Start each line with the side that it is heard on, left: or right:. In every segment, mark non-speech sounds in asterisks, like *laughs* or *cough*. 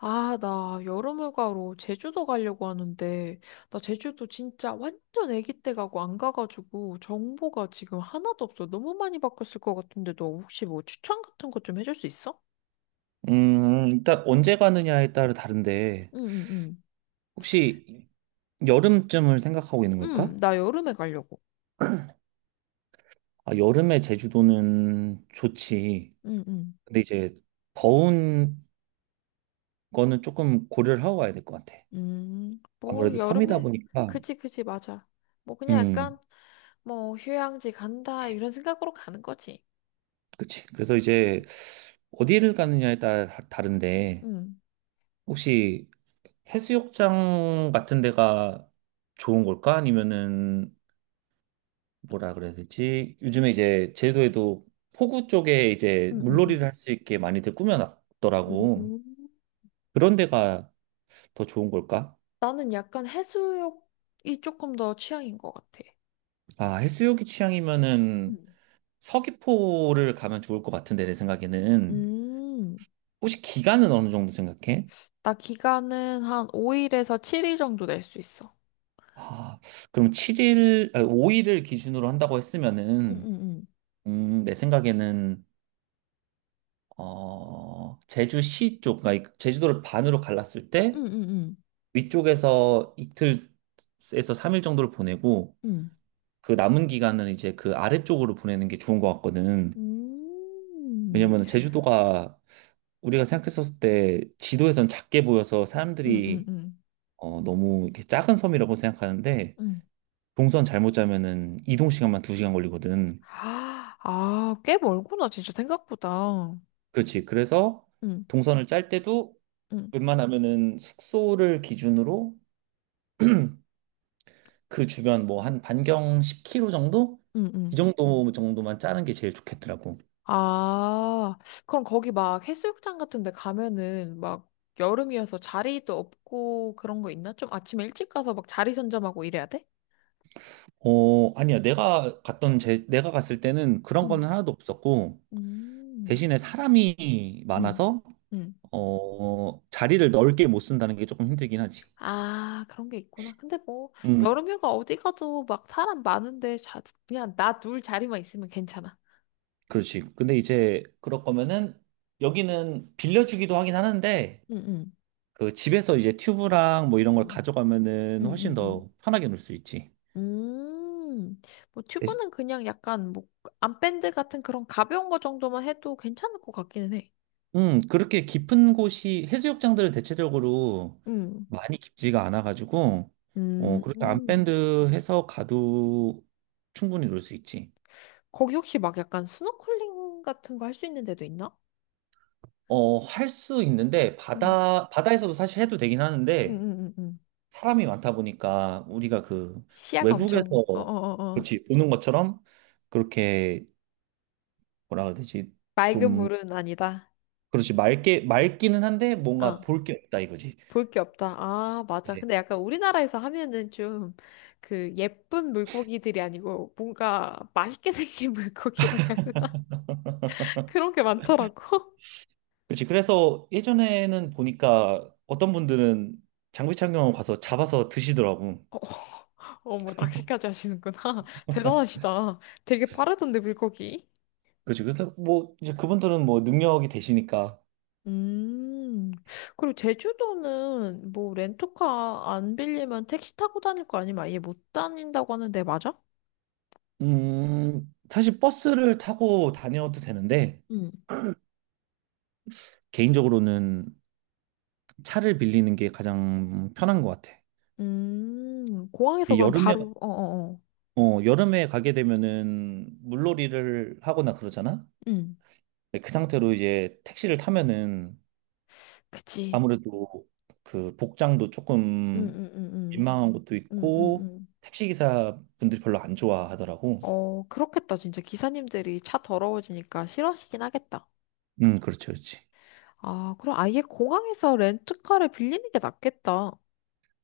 left: 아, 나 여름휴가로 제주도 가려고 하는데, 나 제주도 진짜 완전 아기 때 가고 안 가가지고 정보가 지금 하나도 없어. 너무 많이 바뀌었을 것 같은데, 너 혹시 뭐 추천 같은 거 좀 해줄 수 있어?
right: 일단 언제 가느냐에 따라 다른데,
left: 응, 응, 응.
right: 혹시 여름쯤을 생각하고 있는 걸까?
left: 응, 나 여름에 가려고.
right: 아, 여름에 제주도는 좋지.
left: 응, 응.
right: 근데 이제 더운 거는 조금 고려를 하고 가야 될 것 같아.
left: 뭐,
right: 아무래도 섬이다
left: 여름에.
right: 보니까,
left: 그지, 그지, 맞아. 뭐, 그냥 약간,
right: 음,
left: 뭐, 휴양지 간다, 이런 생각으로 가는 거지.
right: 그치. 그래서 이제 어디를 가느냐에 따라 다른데,
left: 응,
right: 혹시 해수욕장 같은 데가 좋은 걸까? 아니면은 뭐라 그래야 되지? 요즘에 이제 제주도에도 포구 쪽에 이제
left: 응, 응,
right: 물놀이를 할 수 있게 많이들
left: 응.
right: 꾸며놨더라고.
left: 음.
right: 그런 데가 더 좋은 걸까?
left: 나는 약간 해수욕이 조금 더 취향인 것 같아.
right: 아, 해수욕이 취향이면은
left: 음.
right: 서귀포를 가면 좋을 것 같은데, 내 생각에는.
left: 음,
right: 혹시 기간은 어느 정도 생각해?
left: 나 기간은 한 5일에서 7일 정도 낼 수 있어.
right: 아, 그럼 7일, 아, 5일을 기준으로 한다고
left: 응,
right: 했으면은,
left: 응, 응.
right: 내 생각에는, 제주시 쪽, 그러니까 제주도를 반으로 갈랐을 때,
left: 응, 응, 응.
right: 위쪽에서 이틀에서 3일 정도를 보내고
left: 음,
right: 그 남은 기간은 이제 그 아래쪽으로 보내는 게 좋은 것 같거든.
left: 응.
right: 왜냐면 제주도가 우리가 생각했었을 때 지도에선 작게 보여서 사람들이
left: 응응응.
right: 너무 이렇게 작은 섬이라고 생각하는데
left: 응.
right: 동선 잘못 짜면은 이동 시간만 2시간 걸리거든.
left: 아, 아, 꽤 멀구나, 진짜 생각보다.
right: 그렇지. 그래서
left: 응.
right: 동선을 짤 때도
left: 응.
right: 웬만하면은 숙소를 기준으로 그 주변 뭐 한 반경 10km 정도?
left: 응응.
right: 이 정도 정도만 짜는 게 제일 좋겠더라고.
left: 아, 그럼 거기 막 해수욕장 같은 데 가면은 막 여름이어서 자리도 없고 그런 거 있나? 좀 아침에 일찍 가서 막 자리 선점하고 이래야 돼?
right: 어, 아니야. 내가 갔던 내가 갔을 때는 그런 거는
left: 음,
right: 하나도 없었고,
left: 음,
right: 대신에 사람이
left: 음,
right: 많아서,
left: 음.
right: 자리를 넓게 못 쓴다는 게 조금 힘들긴 하지.
left: 아, 그런 게 있구나. 근데 뭐,
right: 음,
left: 여름휴가 어디 가도 막 사람 많은데, 자, 그냥 나 둘 자리만 있으면 괜찮아.
right: 그렇지. 근데 이제, 그럴 거면은, 여기는 빌려주기도 하긴 하는데,
left: 응, 응
right: 그 집에서 이제 튜브랑 뭐 이런 걸
left: 응,
right: 가져가면은
left: 응,
right: 훨씬
left: 응.
right: 더 편하게 놀 수 있지.
left: 음, 뭐, 튜브는 그냥 약간, 뭐, 암밴드 같은 그런 가벼운 거 정도만 해도 괜찮을 것 같기는 해.
right: 그렇게 깊은 곳이 해수욕장들은 대체적으로
left: 음,
right: 많이 깊지가 않아가지고
left: 음,
right: 그렇게
left: 음.
right: 암밴드해서 가도 충분히 놀 수 있지.
left: 거기 혹시 막 약간 스노클링 같은 거 할 수 있는 데도 있나?
right: 할 수 있는데
left: 응,
right: 바다 바다에서도 사실 해도 되긴
left: 응,
right: 하는데
left: 응, 응.
right: 사람이 많다 보니까 우리가 그
left: 시야가 엄청,
right: 외국에서
left: 어어어어.
right: 그렇지 보는 것처럼 그렇게 뭐라 그래야 되지?
left: 맑은
right: 좀
left: 물은 아니다.
right: 그렇지 맑게 맑기는 한데
left: 어,
right: 뭔가 볼 게 없다 이거지.
left: 볼 게 없다. 아, 맞아. 근데 약간 우리나라에서 하면은 좀 그 예쁜 물고기들이 아니고 뭔가 맛있게 생긴 *laughs* 물고기라고 해야 되나? 그런 게 많더라고.
right: 그렇지. 그래서 예전에는 보니까 어떤 분들은 장비 착용하고 가서 잡아서 드시더라고.
left: *laughs* 어, 어머, 낚시까지 하시는구나. *laughs* 대단하시다. 되게 빠르던데, 물고기.
right: 그렇지. 그래서 뭐 이제 그분들은 뭐 능력이 되시니까
left: 음, 그리고 제주도는 뭐 렌터카 안 빌리면 택시 타고 다닐 거 아니면 아예 못 다닌다고 하는데, 맞아?
right: 사실 버스를 타고 다녀도 되는데
left: 응.
right: 개인적으로는 차를 빌리는 게 가장 편한 것 같아.
left: 공항에서
right: 이
left: 그럼
right: 여름에
left: 바로, 어어어.
right: 여름에 가게 되면은 물놀이를 하거나 그러잖아.
left: 응,
right: 네, 그 상태로 이제 택시를 타면은
left: 그치.
right: 아무래도 그 복장도
left: 응,
right: 조금
left: 응, 응, 응,
right: 민망한 것도
left: 응, 응,
right: 있고
left: 응.
right: 택시기사 분들이 별로 안 좋아하더라고.
left: 어, 그렇겠다. 진짜 기사님들이 차 더러워지니까 싫어하시긴 하겠다.
right: 그렇죠, 그렇지.
left: 아, 그럼 아예 공항에서 렌트카를 빌리는 게 낫겠다.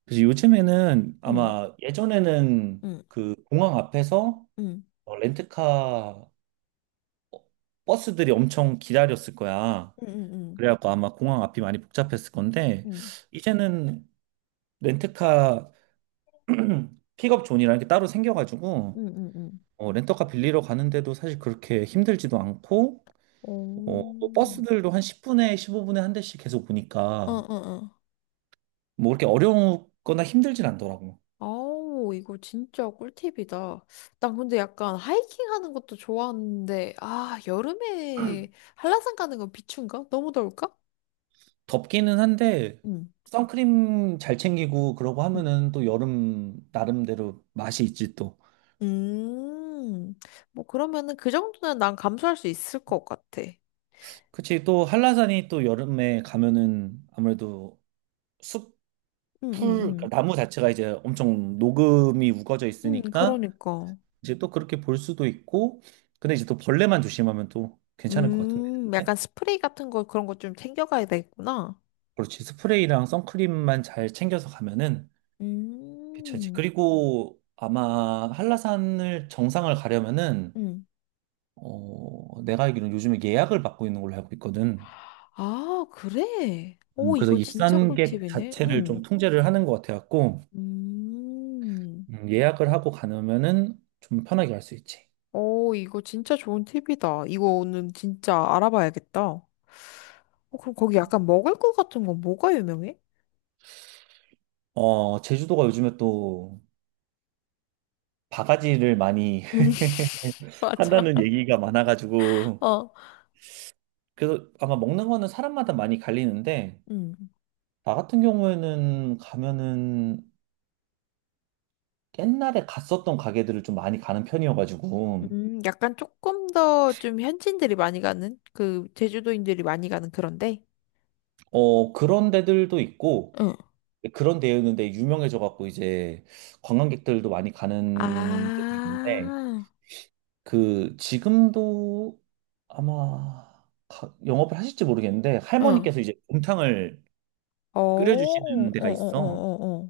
right: 그래서 요즘에는
left: 응,
right: 아마 예전에는
left: 응,
right: 공항 앞에서
left: 응,
right: 렌트카 버스들이 엄청 기다렸을 거야.
left: 응, 응,
right: 그래갖고 아마 공항 앞이 많이 복잡했을 건데
left: 응,
right: 이제는 렌트카 *clears throat* 픽업 존이라는 게 따로 생겨가지고
left: 응, 응, 응.
right: 렌터카 빌리러 가는데도 사실 그렇게 힘들지도 않고
left: 오,
right: 뭐 버스들도 한 10분에 15분에 한 대씩 계속
left: 응,
right: 보니까
left: 응, 응.
right: 뭐 그렇게 어려우거나 힘들진 않더라고.
left: 아우, 이거 진짜 꿀팁이다. 난 근데 약간 하이킹 하는 것도 좋아하는데, 아, 여름에 한라산 가는 건 비추인가? 너무 더울까?
right: 덥기는 한데
left: 응.
right: 선크림 잘 챙기고 그러고 하면은 또 여름 나름대로 맛이 있지 또.
left: 음, 뭐 그러면은 그 정도는 난 감수할 수 있을 것 같아. 응,
right: 그치 또 한라산이 또 여름에 가면은 아무래도 숲풀
left: 응,
right: 그러니까
left: 응.
right: 나무 자체가 이제 엄청 녹음이 우거져
left: 응
right: 있으니까
left: 그러니까.
right: 이제 또 그렇게 볼 수도 있고 근데 이제 또 벌레만 조심하면 또 괜찮을 것 같은데.
left: 약간 스프레이 같은 거 그런 거 좀 챙겨가야 되겠구나.
right: 그렇지. 스프레이랑 선크림만 잘 챙겨서 가면은 괜찮지.
left: 음,
right: 그리고 아마 한라산을 정상을 가려면은
left: 응.
right: 내가 알기로는 요즘에 예약을 받고 있는 걸로 알고 있거든.
left: 아, 그래? 오,
right: 그래서
left: 이거 진짜
right: 입산객
left: 꿀팁이네.
right: 자체를 좀
left: 응
right: 통제를 하는 것 같아갖고
left: 음,
right: 예약을 하고 가면은 좀 편하게 갈 수 있지.
left: 오, 이거 진짜 좋은 팁이다. 이거 오늘 진짜 알아봐야겠다. 어, 그럼 거기 약간 먹을 것 같은 건 뭐가 유명해?
right: 제주도가 요즘에 또 바가지를 많이
left: *laughs*
right: *laughs*
left: 맞아.
right: 한다는 얘기가 많아가지고
left: 어.
right: 그래서 아마 먹는 거는 사람마다 많이 갈리는데
left: 응.
right: 나 같은 경우에는 가면은 옛날에 갔었던 가게들을 좀 많이 가는 편이어가지고,
left: 약간 조금 더 좀 현지인들이 많이 가는 그 제주도인들이 많이 가는 그런데.
right: 그런 데들도 있고,
left: 응,
right: 그런 데였는데 유명해져갖고 이제 관광객들도 많이 가는 데도 있는데,
left: 아,
right: 그, 지금도 아마 영업을 하실지 모르겠는데,
left: 응.
right: 할머니께서 이제 곰탕을
left: 어, 어,
right: 끓여주시는
left: 어,
right: 데가 있어.
left: 어, 어, 어.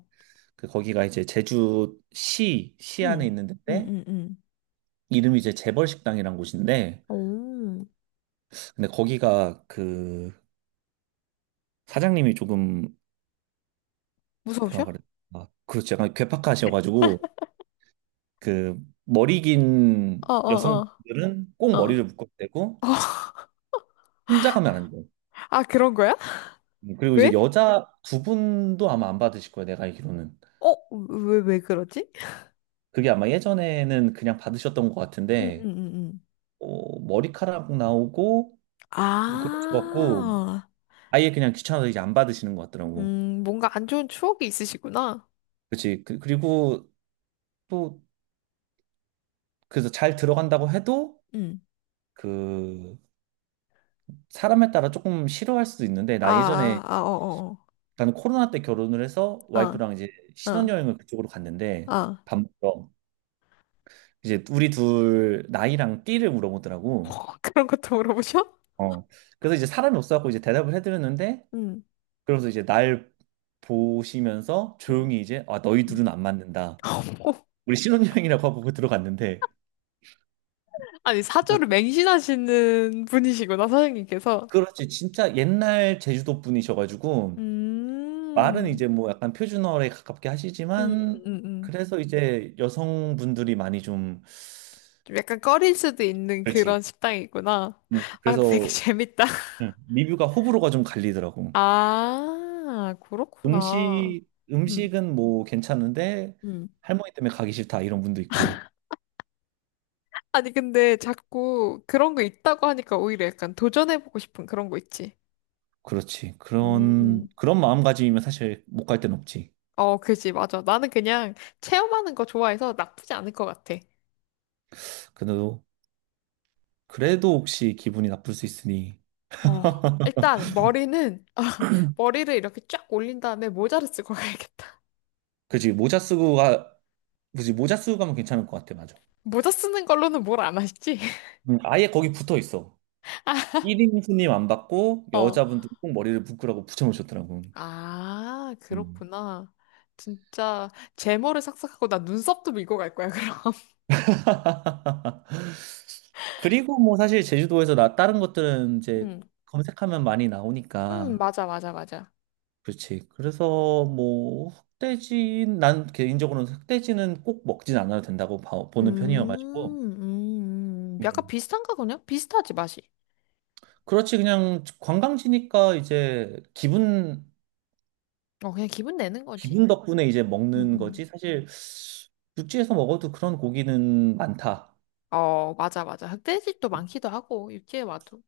right: 그, 거기가 이제 제주시, 시 안에
left: 응,
right: 있는
left: 응,
right: 데인데,
left: 응, 응.
right: 이름이 이제 재벌식당이란 곳인데,
left: 오,
right: 근데 거기가 그 사장님이 조금 뭐라
left: 무서우셔?
right: 그래 아 그렇죠 약간 괴팍하셔가지고 그 머리 긴
left: 어, 어,
right: 여성들은 꼭
left: 어,
right: 머리를
left: 어.
right: 묶어야 되고
left: *laughs*
right: 혼자 가면 안 돼요.
left: 아, 그런 거야?
right: 그리고 이제
left: 왜?
right: 여자 두 분도 아마 안 받으실 거예요. 내가 알기로는
left: 어, 왜, 왜 그러지?
right: 그게 아마 예전에는 그냥 받으셨던 것
left: 응, 응,
right: 같은데
left: 응, 응.
right: 머리카락 나오고 뭐 그런 것 같고
left: 아,
right: 아예 그냥 귀찮아서 이제 안 받으시는 것 같더라고.
left: 뭔가 안 좋은 추억이 있으시구나.
right: 그렇지. 그리고 또 그래서 잘 들어간다고 해도
left: 응.
right: 그 사람에 따라 조금 싫어할 수도 있는데
left: 아,
right: 나 예전에
left: 아, 아, 어,
right: 나는 코로나 때 결혼을 해서
left: 어,
right: 와이프랑 이제
left: 어. 어, 어,
right: 신혼여행을 그쪽으로 갔는데
left: 어.
right: 밥 먹으러 이제 우리 둘 나이랑 띠를 물어보더라고.
left: 어, 그런 것도 물어보셔?
right: 어. 그래서 이제 사람이 없어갖고 이제 대답을 해드렸는데
left: 응,
right: 그러면서 이제 날 보시면서
left: 응,
right: 조용히 이제 아 너희
left: 응.
right: 둘은 안 맞는다.
left: 오,
right: 우리 신혼여행이라고 하고 들어갔는데
left: 아니
right: 뭐
left: 사주를 맹신하시는 분이시구나 사장님께서.
right: 그렇지 진짜 옛날 제주도 분이셔가지고 말은
left: 음,
right: 이제 뭐 약간 표준어에 가깝게
left: 응,
right: 하시지만
left: 응, 응.
right: 그래서 이제 여성분들이 많이 좀
left: 좀 약간 꺼릴 수도 있는 그런
right: 그렇지.
left: 식당이구나. 아, 근데 되게 *laughs*
right: 그래서
left: 재밌다.
right: 리뷰가 호불호가 좀 갈리더라고.
left: 아, 그렇구나.
right: 음식
left: 응,
right: 음식은 뭐 괜찮은데
left: 응.
right: 할머니 때문에 가기 싫다 이런 분도 있고.
left: 아니, 근데 자꾸 그런 거 있다고 하니까 오히려 약간 도전해보고 싶은 그런 거 있지.
right: 그렇지. 그런
left: 음,
right: 그런 마음가짐이면 사실 못 갈 데는 없지.
left: 어, 그지, 맞아. 나는 그냥 체험하는 거 좋아해서 나쁘지 않을 것 같아.
right: 그래도 그래도 혹시 기분이 나쁠 수 있으니
left: 어, 일단 머리는 *laughs* 머리를 이렇게 쫙 올린 다음에 모자를 쓰고 가야겠다.
right: 그지 모자 쓰고 가 그지 모자 쓰고 가면 괜찮을 것 같아. 맞아.
left: *laughs* 모자 쓰는 걸로는 뭘 안 하시지? *laughs*
right: 아예 거기 붙어 있어. 1인 손님 안 받고
left: 어.
right: 여자분들 꼭 머리를 묶으라고 붙여놓으셨더라고.
left: 아,
right: 음.
left: 그렇구나. 진짜 제모를 싹싹 하고 나 눈썹도 밀고 갈 거야, 그럼. *laughs*
right: 그리고 뭐 사실 제주도에서 나 다른 것들은 이제
left: 응.
right: 검색하면 많이
left: 응
right: 나오니까.
left: 맞아, 맞아, 맞아.
right: 그렇지. 그래서 뭐 흑돼지 난 개인적으로는 흑돼지는 꼭 먹진 않아도 된다고
left: 음,
right: 보는 편이어가지고.
left: 약간
right: 음.
left: 비슷한가 그냥? 비슷하지, 맛이.
right: 그렇지 그냥 관광지니까 이제 기분
left: 어, 그냥 기분 내는 거지.
right: 기분 덕분에 이제
left: 응,
right: 먹는
left: 응.
right: 거지. 사실 육지에서 먹어도 그런 고기는 많다.
left: 어, 맞아, 맞아. 흑돼지도 많기도 하고, 육지에 와도.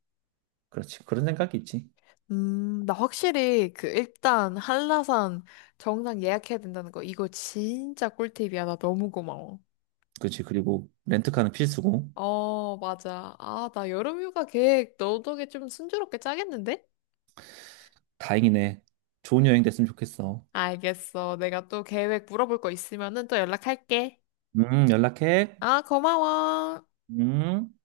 right: 그렇지. 그런 생각이 있지.
left: 나 확실히 그 일단 한라산 정상 예약해야 된다는 거 이거 진짜 꿀팁이야. 나 너무 고마워.
right: 그치. 그리고 렌트카는 필수고.
left: 어, 맞아. 아, 나 여름휴가 계획 너 덕에 좀 순조롭게 짜겠는데?
right: 다행이네. 좋은 여행 됐으면 좋겠어.
left: 알겠어. 내가 또 계획 물어볼 거 있으면은 또 연락할게.
right: 연락해.
left: 아, 고마워.
right: 음.